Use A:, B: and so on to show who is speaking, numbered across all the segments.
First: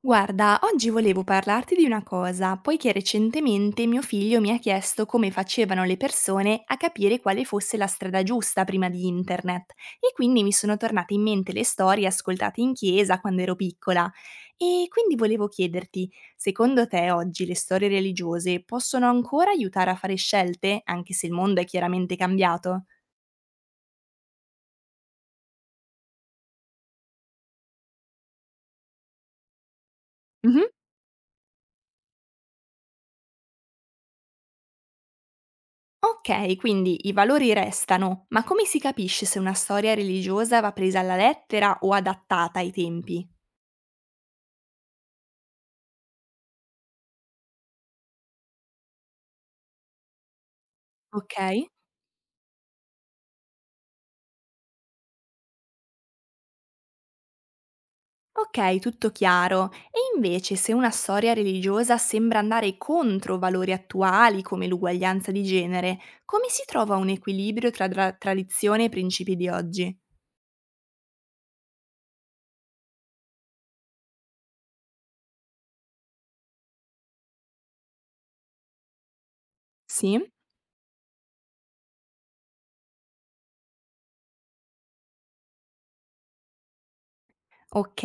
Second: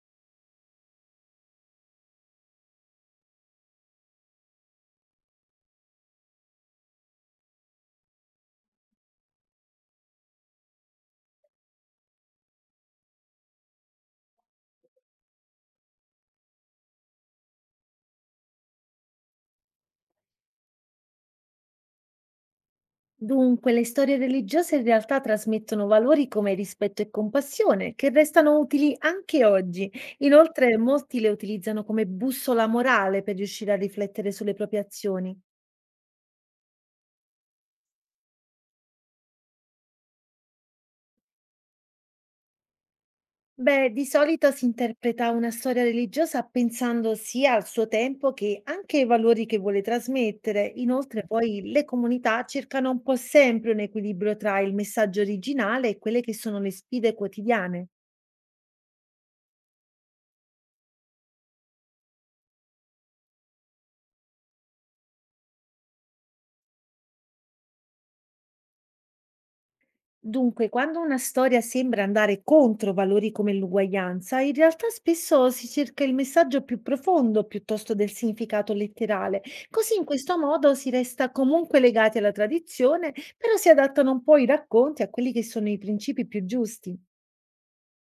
A: Guarda, oggi volevo parlarti di una cosa, poiché recentemente mio figlio mi ha chiesto come facevano le persone a capire quale fosse la strada giusta prima di internet e quindi mi sono tornate in mente le storie ascoltate in chiesa quando ero piccola. E quindi volevo chiederti, secondo te oggi le storie religiose possono ancora aiutare a fare scelte, anche se il mondo è chiaramente cambiato?
B: Dunque, le storie religiose in realtà trasmettono valori come rispetto e compassione, che restano utili anche oggi.
A: Mhm.
B: Inoltre, molti le utilizzano come bussola morale per riuscire a riflettere sulle proprie azioni.
A: Okay, quindi i valori restano, ma come si capisce se una storia religiosa va presa alla lettera o adattata ai tempi?
B: Beh, di solito si interpreta una storia religiosa pensando sia al suo tempo che anche ai valori che vuole trasmettere. Inoltre, poi
A: Okay?
B: le comunità cercano un po' sempre un equilibrio tra il messaggio originale e quelle che sono le sfide quotidiane.
A: Okay, tutto chiaro. E invece se una storia religiosa sembra andare contro valori attuali come l'uguaglianza di genere, come si trova un equilibrio tra dra tradizione e principi di oggi?
B: Dunque, quando una storia sembra andare contro valori come l'uguaglianza, in realtà spesso si cerca il messaggio più profondo piuttosto del significato letterale. Così in
A: Sì?
B: questo modo si resta comunque legati alla tradizione, però si adattano un po' i racconti a quelli che sono i principi più giusti.
A: Ok,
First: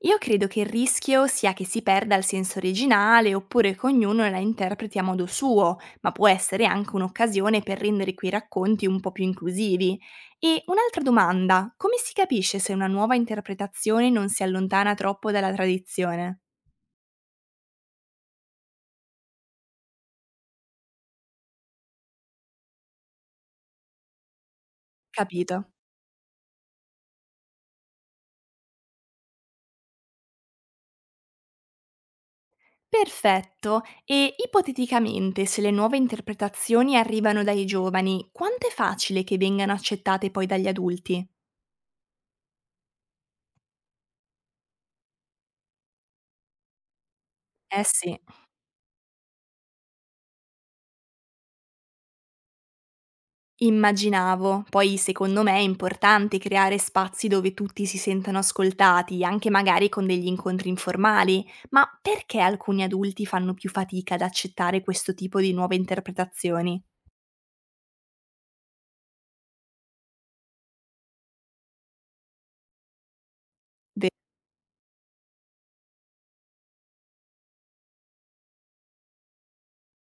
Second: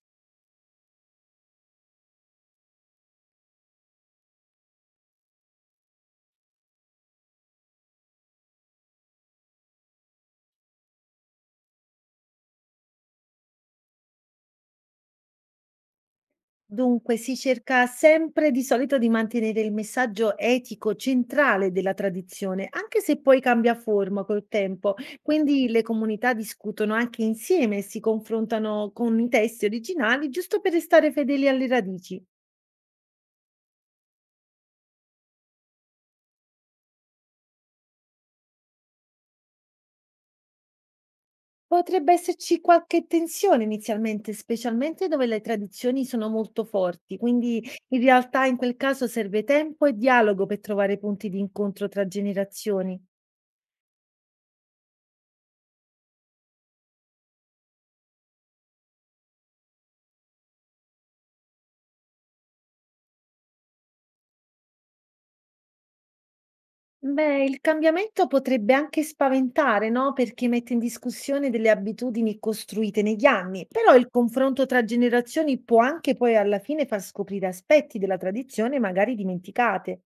A: io credo che il rischio sia che si perda il senso originale oppure che ognuno la interpreti a modo suo, ma può essere anche un'occasione per rendere quei racconti un po' più inclusivi. E un'altra domanda, come si capisce se una nuova interpretazione non si allontana troppo dalla tradizione?
B: Dunque, si cerca sempre di solito di mantenere il messaggio etico centrale della tradizione, anche se poi cambia forma col tempo. Quindi
A: Capito.
B: le comunità discutono anche insieme e si confrontano con i testi originali, giusto per restare fedeli alle radici.
A: Perfetto, e ipoteticamente se le nuove interpretazioni arrivano dai giovani, quanto è facile che vengano accettate poi dagli adulti?
B: Potrebbe esserci qualche tensione inizialmente, specialmente dove le tradizioni sono molto forti, quindi
A: Eh
B: in
A: sì.
B: realtà in quel caso serve tempo e dialogo per trovare punti di incontro tra generazioni.
A: Immaginavo. Poi secondo me è importante creare spazi dove tutti si sentano ascoltati, anche magari con degli incontri informali. Ma perché alcuni adulti fanno più fatica ad accettare questo tipo di nuove interpretazioni?
B: Beh, il cambiamento potrebbe anche spaventare, no? Perché mette in discussione delle abitudini costruite negli anni, però il confronto tra generazioni può anche poi alla fine far scoprire aspetti della tradizione magari dimenticate.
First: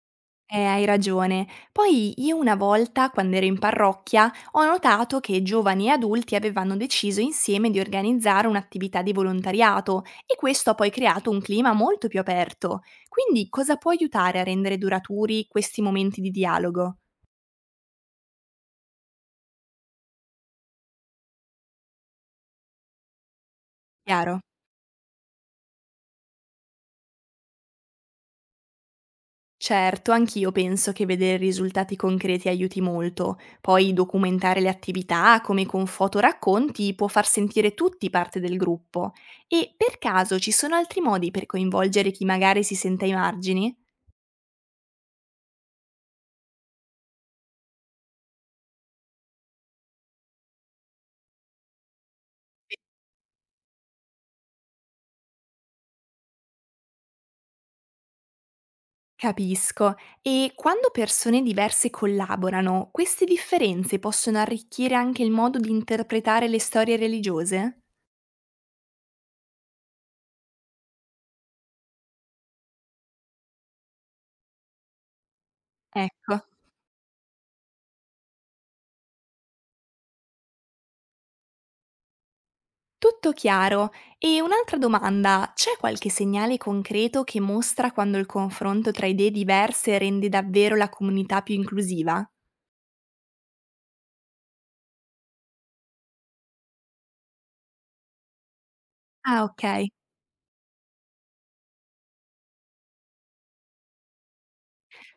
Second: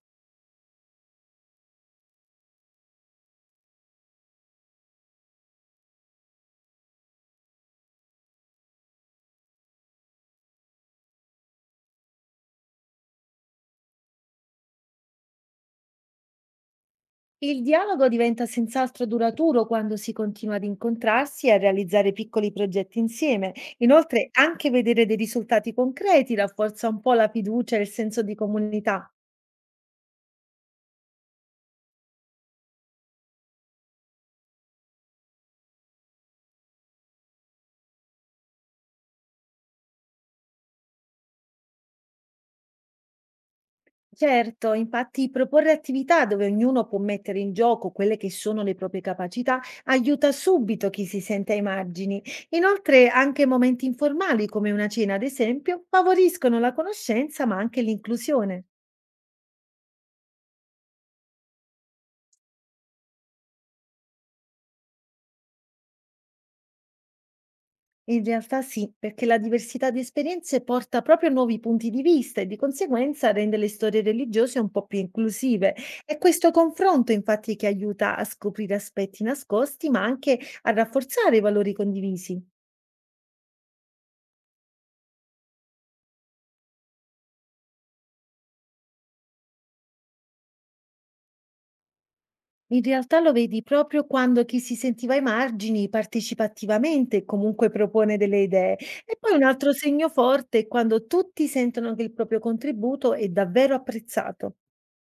A: Hai ragione. Poi io una volta, quando ero in parrocchia, ho notato che giovani e adulti avevano deciso insieme di organizzare un'attività di volontariato e questo ha poi creato un clima molto più aperto. Quindi cosa può aiutare a rendere duraturi questi momenti di dialogo?
B: Il dialogo diventa senz'altro duraturo quando si continua ad incontrarsi e a realizzare piccoli progetti insieme. Inoltre,
A: Chiaro?
B: anche vedere dei risultati concreti rafforza un po' la fiducia e il senso di comunità.
A: Certo, anch'io penso che vedere risultati concreti aiuti molto. Poi documentare le attività, come con fotoracconti, può far sentire tutti parte del gruppo. E per caso ci sono altri modi per coinvolgere chi magari si sente ai margini?
B: Certo, infatti proporre attività dove ognuno può mettere in gioco quelle che sono le proprie capacità aiuta subito chi si sente ai margini. Inoltre, anche momenti informali come una cena, ad esempio, favoriscono la conoscenza ma anche l'inclusione.
A: Capisco. E quando persone diverse collaborano, queste differenze possono arricchire anche il modo di interpretare le storie religiose?
B: In realtà sì, perché la diversità di esperienze porta proprio a nuovi punti di vista e di conseguenza rende le storie religiose un po' più inclusive. È
A: Ecco.
B: questo confronto infatti che aiuta a scoprire aspetti nascosti ma anche a rafforzare i valori condivisi.
A: Tutto chiaro. E un'altra domanda, c'è qualche segnale concreto che mostra quando il confronto tra idee diverse rende davvero la comunità più inclusiva?
B: In realtà lo vedi proprio quando chi si sentiva ai margini partecipa attivamente e comunque propone delle idee. E poi un
A: Ah,
B: altro
A: ok.
B: segno forte è quando tutti sentono che il proprio contributo è davvero apprezzato.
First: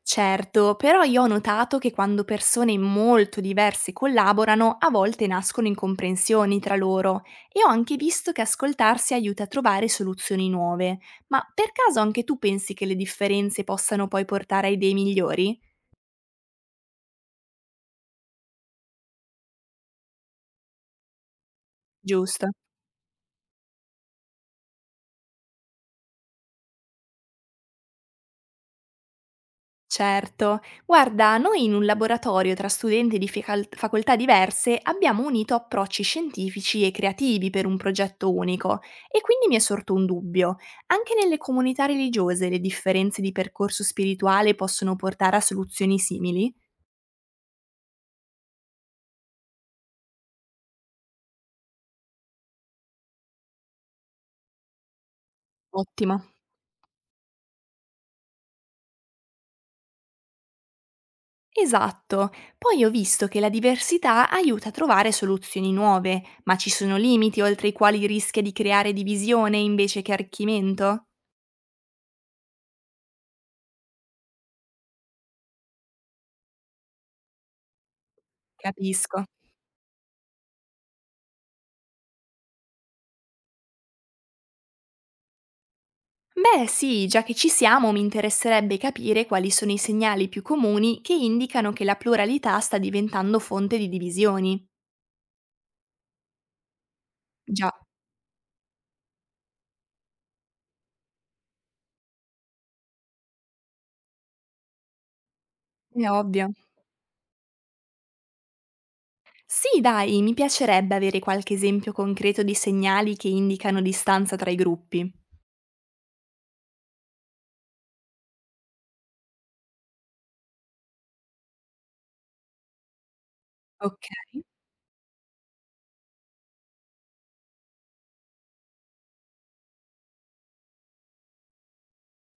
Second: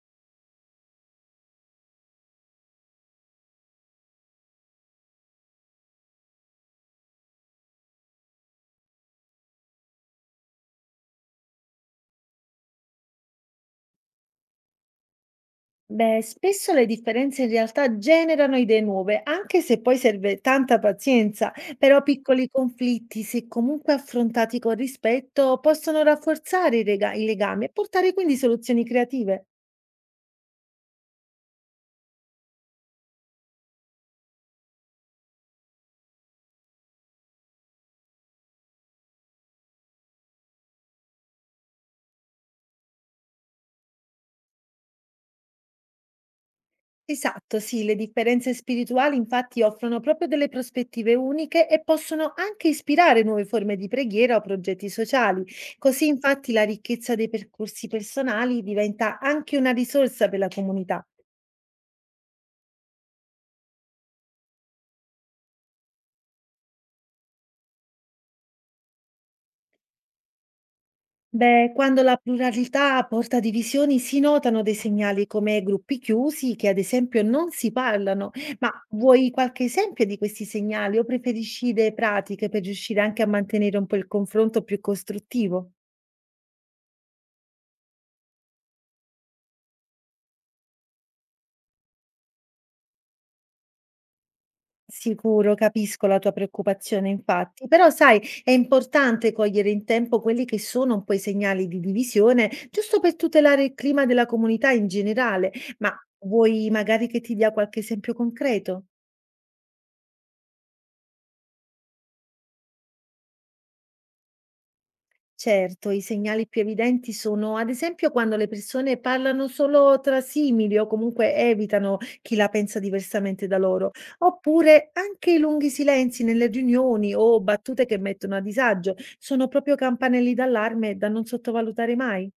A: Certo, però io ho notato che quando persone molto diverse collaborano, a volte nascono incomprensioni tra loro e ho anche visto che ascoltarsi aiuta a trovare soluzioni nuove. Ma per caso anche tu pensi che le differenze possano poi portare a idee migliori?
B: Beh, spesso le differenze in realtà generano idee nuove, anche se poi serve tanta pazienza, però
A: Giusto.
B: piccoli conflitti, se comunque affrontati con rispetto, possono rafforzare i i legami e portare quindi soluzioni creative.
A: Certo, guarda, noi in un laboratorio tra studenti di facoltà diverse abbiamo unito approcci scientifici e creativi per un progetto unico e quindi mi è sorto un dubbio. Anche nelle comunità religiose le differenze di percorso spirituale possono portare a soluzioni simili?
B: Esatto, sì, le differenze spirituali infatti offrono proprio delle prospettive uniche e possono anche ispirare nuove forme di preghiera o progetti sociali. Così
A: Ottimo.
B: infatti la ricchezza dei percorsi personali diventa anche una risorsa per la comunità.
A: Esatto, poi ho visto che la diversità aiuta a trovare soluzioni nuove, ma ci sono limiti oltre i quali rischia di creare divisione invece che arricchimento?
B: Beh, quando la pluralità porta divisioni si notano dei segnali come gruppi chiusi che ad esempio non si parlano. Ma
A: Capisco.
B: vuoi qualche esempio di questi segnali o preferisci idee pratiche per riuscire anche a mantenere un po' il confronto più costruttivo?
A: Beh, sì, già che ci siamo, mi interesserebbe capire quali sono i segnali più comuni che indicano che la pluralità sta diventando fonte di divisioni.
B: Sicuro, capisco la tua preoccupazione infatti,
A: Già,
B: però sai, è importante cogliere in tempo quelli che sono un po' i segnali di divisione, giusto per tutelare il clima della comunità in generale, ma
A: è ovvio.
B: vuoi magari che ti dia qualche esempio concreto?
A: Sì, dai, mi piacerebbe avere qualche esempio concreto di segnali che indicano distanza tra i gruppi.
B: Certo, i segnali più evidenti sono, ad esempio, quando le persone parlano solo tra simili o comunque evitano chi la pensa diversamente da loro,
A: Ok.
B: oppure anche i lunghi silenzi nelle riunioni o battute che mettono a disagio, sono proprio campanelli d'allarme da non sottovalutare mai.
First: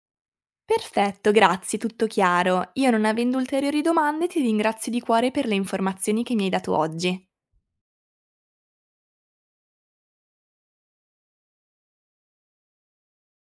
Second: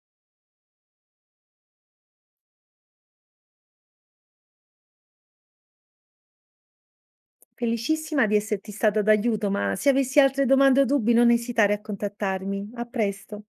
A: Perfetto, grazie, tutto chiaro. Io non avendo ulteriori domande ti ringrazio di cuore per le informazioni che mi hai dato oggi.
B: Felicissima di esserti stata d'aiuto, ma se avessi altre domande o dubbi non esitare a contattarmi. A presto.